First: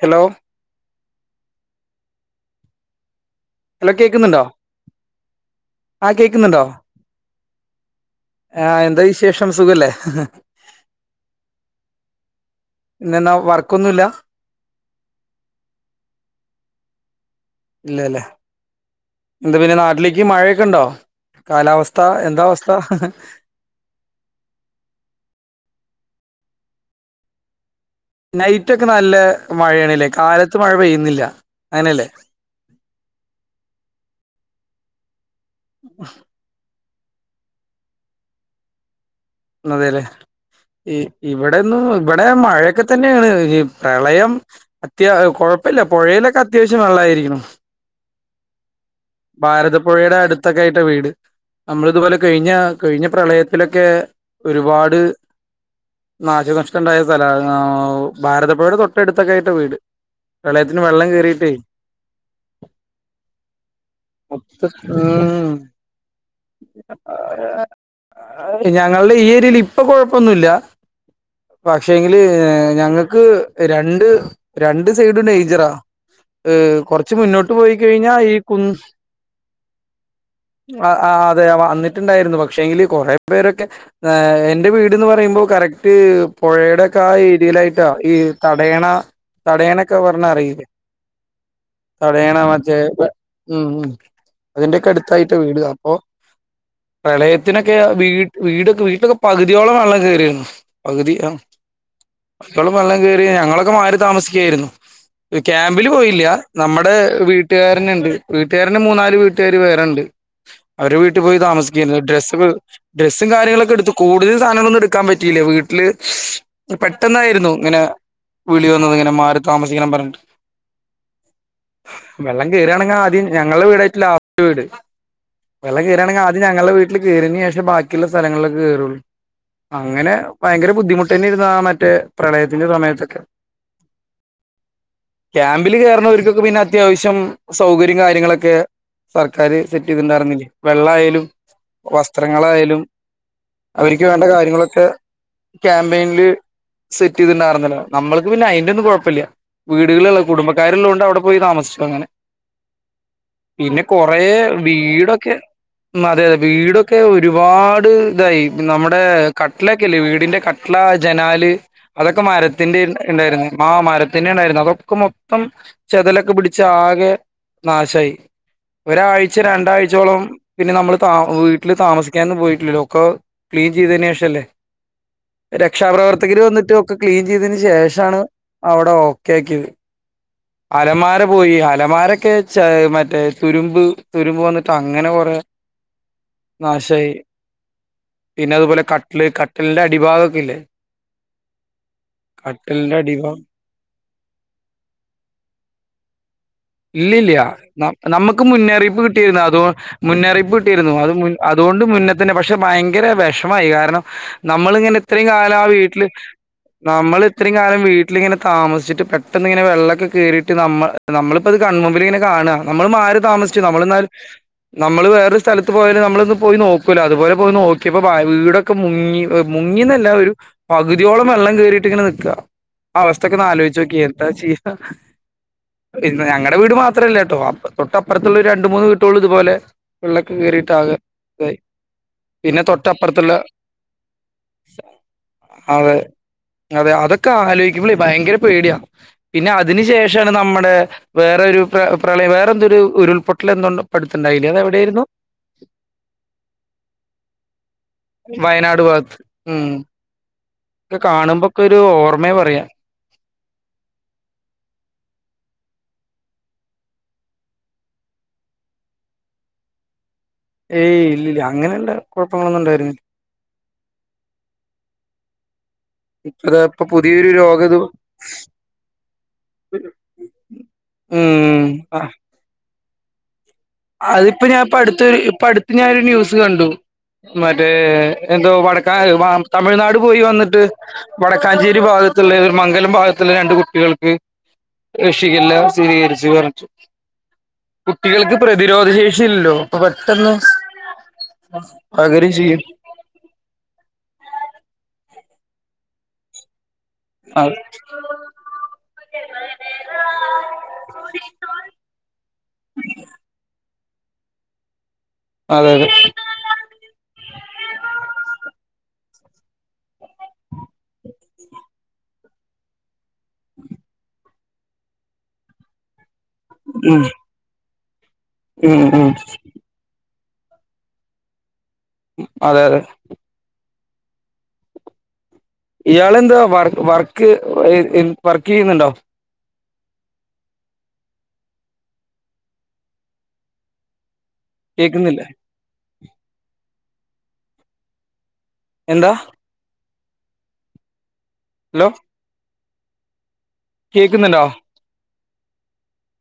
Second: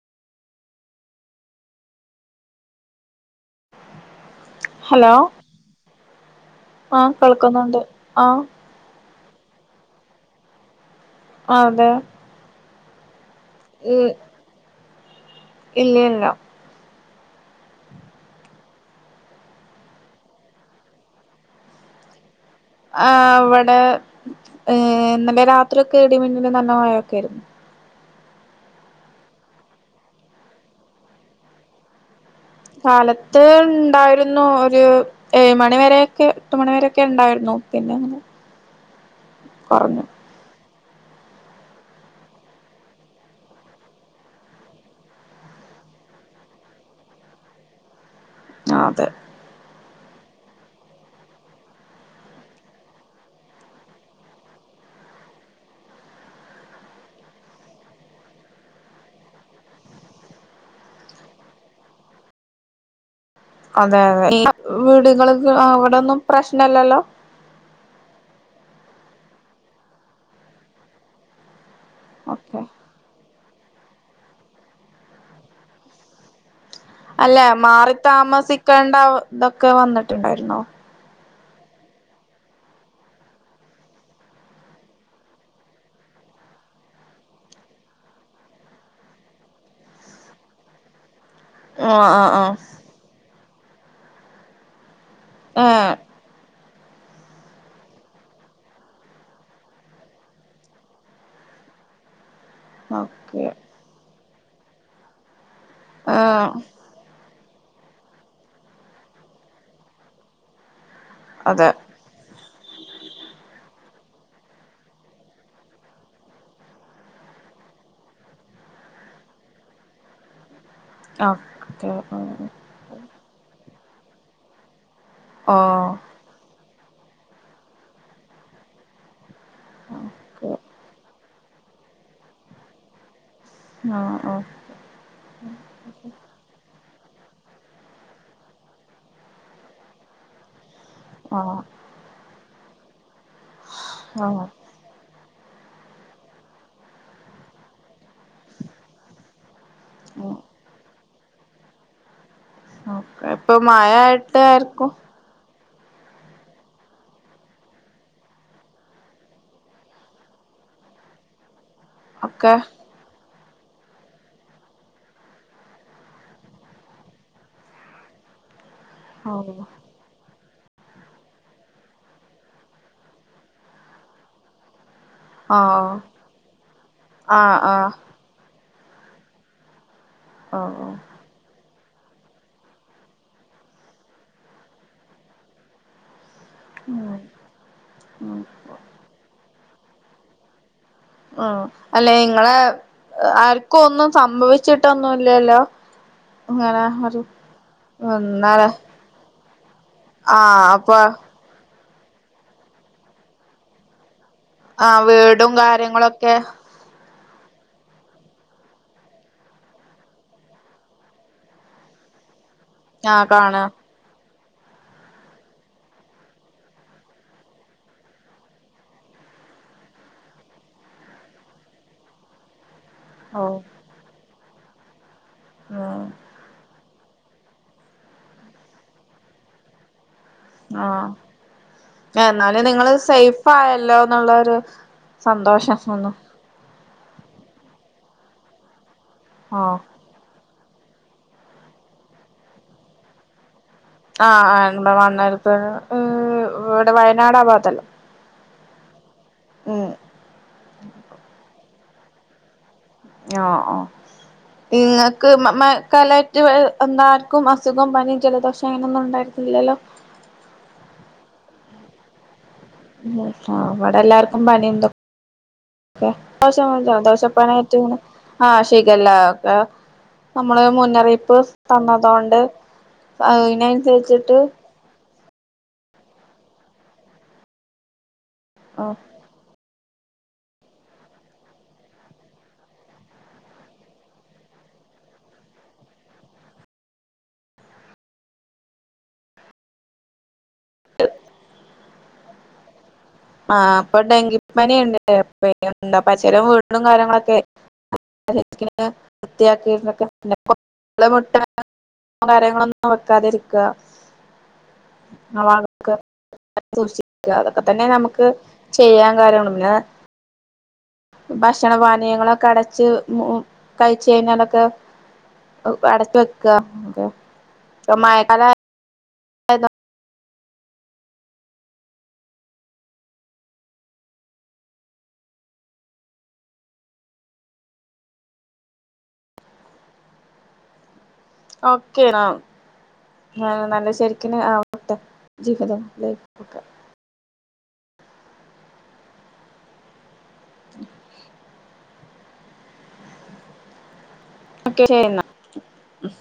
hello അല്ല കേക്കുന്നുണ്ടോ ആ കേക്ക് ആകേൾക്കുന്നുണ്ട് ആ ശേഷം സുഖല്ലേ ആ അതെ പിന്നെ ന വർക്കൊന്നുല്ല ഇല്ല ഇല്ല ഇല്ലല്ലേ എന്താ പിന്നെ നാട്ടിലേക്ക് മഴയൊക്കെ ഉണ്ടോ കാലാവസ്ഥ എന്താ അവസ്ഥ ആ അവിടെ ഏ നല്ല ഇവിടൊക്കെ ഇടിമിന്നലും നല്ല മഴയൊക്കെ ആയിരുന്ന് നൈറ്റ് ഒക്കെ നല്ല മഴയാണില്ലേ കാലത്ത് മഴ പെയ്യുന്നില്ല അങ്ങനെയല്ലേ കാലത്ത് ഉണ്ടായിരുന്നു ഒരു ഏഴ് മണിവരൊക്ക എട്ട് മണിവരെ ഒക്കെ ഉണ്ടായിരുന്നു പിന്നെ അതെല്ലേ കുറഞ്ഞു ഇവിടെന്നും ഇവിടെ മഴയൊക്കെ തന്നെയാണ് പ്രളയം അത്യാ കൊഴപ്പില്ല പുഴയിലൊക്കെ അത്യാവശ്യം വെള്ളായിരിക്കുണു ആ അതെ ഭാരതപ്പുഴയുടെ അടുത്തൊക്കെ ആയിട്ട വീട് നമ്മൾ ഇതുപോലെ കഴിഞ്ഞ കഴിഞ്ഞ പ്രളയത്തിലൊക്കെ ഒരുപാട് നാശനഷ്ടം ഉണ്ടായ സ്ഥല ഭാരതപ്പുഴയുടെ തൊട്ട അടുത്തൊക്കെ ആയിട്ട വീട് പ്രളയത്തിന് വെള്ളം കേയറിയിട്ടേ അതെ അതെ വീടുകൾക്ക് അവിടൊന്നും പ്രശ്നല്ലല്ലോ ഞങ്ങളുടെ ഈ ഏരിയൽ ഇപ്പൊ കൊഴപ്പൊന്നുമില്ല പക്ഷേങ്കില് ഓക്കെ ഞങ്ങക്ക് രണ്ട് രണ്ട് സൈഡും ഡേയിൻജെറ കുറച്ച് മുന്നോട്ട് പോയി കഴിഞ്ഞാൽ ഈ കു ഔ ഇതൊക്കെ വന്നിട്ടുണ്ടായിരുന്നോ അതെ വന്നിട്ടുണ്ടായിരുന്നു പക്ഷെ എങ്കില് കൊറെ പേരൊക്കെ എൻറെ വീട്ന്ന് പറയുമ്പോ കറക്റ്റ് പുഴയുടെയോക്കെ ആ ഏരിയയിലായിട്ടാ ഈ തടയണ തടയണൊക്കെ പറഞ്ഞ അറിയില്ലേ ആഹ് തടയെണ ആഹ് മറ്റെ ഉം ഉം അതിന്റെയക്കെ അടുത്ത് ഇത്തായിട്ട് വീടുക ആഹ് അപ്പൊ ഏഹ് പ്രളയത്തിനൊക്കെ വീടൊക്കെ വീട്ടിലൊക്കെ പകുതിയോളം വെള്ളം കേയറിരുന്നു പകുതി ആ അക്കളും വെള്ളം കയറി ഓക്കെ ഞങ്ങളൊക്കെ മാറി താമസിക്ക [unintelligible] യിരുന്നു ക്യാമ്പില് പോയില്ല ആഹ് നമ്മുടെ വീട്ട കൂട്ടുകാരനുണ്ട് വീട്ടുകാരന്റെ മൂന്നാല് വീട്ടുകാാര് വേറണ്ട് അവര് വീട്ടിൽ പോയി അതെ താമസിക്കായിരുന്നു ഡ്രസ്സ് ഡ്രസ്സും കാര്യങ്ങളൊക്കെ എടുത്തു കൂടുതൽ സാധനങ്ങളൊന്നും എടുക്കാൻ പറ്റിയില്ല വീട്ടില് പെട്ടെന്നായിരുന്നു ഇങ്ങനെ വിളി വന്നത് ഇങ്ങനെ മാറി താമസിക്കണം പറഞ്ഞിട്ട് ഓക്കെ വെള്ളം കയറുകയാണെങ്കിൽ ആദ്യം ഞങ്ങളുടെ വീടായിട്ടില്ല ആ ഒരു വീട് വില ആഹ് കീറണെങ്കിൽ ആം ഞങ്ങളുടെ വീട്ട വീള്ളം കേയറന് ശേഷം ബാക്കിയുള്ള സ്ഥലങ്ങളിലക്കെ കേയറുള്ളൂ അങ്ങനെ ഭയങ്കര ബുദ്ധിമുട്ട് തന്നെരുന്നു മറ്റേ പ്രളയത്തിന്റെ സമയത്തൊക്കെ ആ ആഓ ക്യാമ്പില് കയറുന്നവർക്കൊക്കെ പിന്നെ അത്യാവശ്യം സൗകര്യ- കാര്യങ്ങളൊക്കെ സർക്കാര് സെറ്റ് ചെയ്തിണ്ടരുന്നില്ലേ വെള്ളയാലും ആഹ് വസ്ത്രങ്ങളായാലും [inaudible] അവർക്ക് വേണ്ട ആഹ് കാര്യങ്ങളൊക്കെ ക്യാമ്പയിനില് സെറ്റ് ചെയ്തിണ്ടായിരുന്നില്ല നമ്മൾക്ക് പിന്നെ അതിന്റെന്നും കുഴപ്പില്ല വീടുകളുള്ള ഉം കുടുംബക്കാരെള്ളതുകൊണ്ട് അവിടെ- പോയി താമസിച്ചു അങ്ങനെ ഇപ്പൊ പിന്നെ കൊറേ മഴയിട്ട് ആർക്കും വീടൊക്കെ അതെ അതെ വീടൊക്കെ ഒരുപാട് ഇതായി നമ്മുടെ കട്ടലൊക്കെല്ലേ വീടിന്റെ കട്ടില ജനാല് അതൊക്കെ ഒക്കെ മരത്തിന്റെ ഉണ്ടായിരുന് ഹാ മാരത്തിന്റെ ഉണ്ടായിരുന്നു അതൊക്കെ മൊത്തം ചെതലൊക്കെ പിടിച്ച് ആകെ നാശായി ഒരാഴ്ച ഓഹ് രണ്ടാഴ്ചോളം പിന്നെ നമ്മള് താ വീട്ടില് താമസിക്കാന്നും പോയിട്ടില്ലല്ലോ ഒക്ക ക്ലീൻ ചെയ്തതിന് ശേഷംല്ലേ ആഹ് രക്ഷാപ്രവർത്തകര് വന്നിട്ടും ഒക്കെ ക്ലീൻ ചെയ്തതിന് ആഹ് ആഹ് ശേഷമാണ് അവിടെ ഓക്കെക്കി ആ ഓഹ് അലമാരൊക്കെ ചാ മറ്റേ തുരുമ്പ് തുരുമ്പ് വന്നിട്ട് അങ്ങനെ കുറെ ഉം നാശായി ഉം പിന്നെ അതുപോലെ കട്ല് ക ടിലിന്റെ അടിഭാഗൊക്കെയില്ലേ ഉ അല്ല നിങ്ങളെ അടിഭാഗം ആർക്കും ഒന്നും സംഭവിച്ചിട്ടൊന്നുംല്ലല്ലോ ഇല്ലില്ല്യ ന നമ്മുക്ക് ഇന്നലെ മുന്നറിയിപ്പ് കിട്ടിയിരുന്നു അതു മുന്നറിയിപ്പ് ആഹ് കിട്ടിയിരുന്നു അപ്പൊ അത് മുൻ അതു ണ്ട് മുന്ന തന്നെ പഷേ ഭയങ്കര വെ ഷമായി കാരണം നമ്മളിങ്ങനെ ആഹ് ഇത്രയും വീടും കാലം ആ വീട്ടില് കാര്യങ്ങളൊക്കെ നമ്മള് ഇത്രയും കാലം വീട്ടിലിങ്ങനെ താമസിച്ചിട്ട് പെട്ടന്നിങ്ങനെ വെള്ളൊക്കെ കേറീട്ട് നമ്മ നമ്മള് പ്പത് കൺമുമ്പിലിങ്ങനെ കാണാ നമ്മള് മാറി ആഹ് താമസിച്ചു കാണാ നമ്മളെന്നാലും നമ്മള് വേറൊരു സ്ഥലത്ത് പോയലും നമ്മളൊന്ന് പോയി നോക്കൂലോ അതുപോലെ പോയി നോക്കിയപ്പോ ഭയ വീടൊക്കെ മുങ്ങി മുങ്ങിന്നല്ല ഒരു പകുതിയോളം വെള്ളം കയറിയിട്ട് ഇങ്ങനെ നിക്കാ ആ അവസ്ഥക്കെ ഒന്ന് ഓഹ് ആലോയിച്ച് നോക്കിയേ എന്താ ചെയ്കാ ഉം ഇന്ന് ഞങ്ങട വീട് മാ ത്രല്ലേ ട്ടോ അപ്ര തൊട്ടപ്രറത്തുള്ള ഒരു രണ്ട് മൂന്ന് വീട്ടോള് ഇതുപോലെ വെള്ളൊക്കെ കയറിട്ടാകെ ആഹ് ഇതായി പിന്നെ എന്നാലും നിങ്ങള് തൊട്ടപ്രറത്തുള്ള സേഫ് ആയല്ലോ എന്നുള്ളൊരു സന്തോഷം അതെ ഒന്നു അതെ അതൊക്കെ ആലോയിക്ക്‌മ്പ്ളെ ഭയങ്കര പേടിയാ പിന്നെ ആഹ് അതിന് ശേഷാണ് നമ്മ ടെ വേറെ ഒരു പ്ര പ്രളയം വേറെ എന്തൊരു ഉരുൾപൊട്ടല എന്തുണ്ടോ ആ ആ ഇവിടെ വന്നേടത്തുന്ന് ഈ ഇവിടെ വയനാട് ആ ഭാഗത്തല്ലേ വയനാട് ഭാത്ത് ഉം ഇക്കെ കാണുമ്പോക്കെ ഒരു ഓർമ്മ പറയാ ഞാ ഓ നിങ്ങക്ക് മ മ കലക്റ്റ് എല്ലാർക്കും അസുഗോം പനീം ജലദോഷം അങ്ങനൊന്നും ഉണ്ടായിരുന്നില്ലല്ലോ ഏയ് ഇല്ലില്ല അങ്ങനെയ്ള്ള കുഴ പ്പങ്ങളൊന്നും ഉണ്ടായിരുന്നി ആ ഇവിടെ എല്ലാർക്കും പനിണ്ട് ക്ക ഇപ്പതാ ഇപ്പൊ ദോശമാവില് പുതിയൊരു ദോശപ്പന രോഗത് ആയ്ട്ടിങ്ങനെ ആ ശീഖല്ല ക്കെ നമ്മള് മുന്നറിയിപ്പ് ഉം തന്നതോണ്ട് കൈ അതിപ്പ ഞാപ്പ അടുത്തൂറി ഇപ്പ അടുത്ത് ഞാനൊരു ന്യൂസ് കണ്ടു മറ്റേ എന്തോ വടക്കക്കെഴി വമ്പ് തമിഴ്നാട് പോയി വന്നിട്ട് വടക്കാഞ്ചേരി ഭാഗത്തുള്ള ഒരു മംഗലം ഭാഗത്തുള്ള രണ്ട് കുട്ടികൾക്ക് ഷിഗല്ല സ്ഥിരീകരിച്ചു പറ്ഞ്ഞിട്ട് കുട്ടികൾക്ക് പ്രതിരോധ ശേഷിയില്ലല്ലോ അപ്പൊ പെട്ടെന്ന് അഗരി ജിയും ആ അപ്പൊ ഡെങ്കിപ്പനിയ്ണ്ട് അല്ലേ പച്ചരം വീട വീടും കാര്യങ്ങളൊക്കെ അതെ [unintelligible] കാര്യങ്ങളൊക്കെ വൃത്തിയാക്കി [unintelligible] മുട്ട കാര്യങ്ങളൊന്നും വെക്കാതിരിക്കുക ആ അതെ അതൊക്കെ സൂക്ഷിക്ക അതൊക്കെ തന്നെ നമു ക്ക്‌ ചെയ്യാൻ [unintelligible] ഭക്ഷണപാനീയങ്ങളൊക്കെ അടച്ച് ഉം കഴിച്ച് കഴിഞ്ഞാലൊക് ക്കെ അടച്ച് വെ ക്കാ ഉം ഇപ്പം മഴ ഉം ഉം യതോ അതെ അതെ ഇയാളെന്താ വർ വർക്ക് എ വർക്ക് ചെയ്യുന്നുണ്ടോ ഓക്കേണോ ന നല്ല ശരി ആവട്ടെ കേക്കുന്നില്ല ജീവിതം ല്ല ഇപ്പൊ കേക്കാ എന്താ അലോ ഓക്കെ ച്ചേ എന്നാ ഉം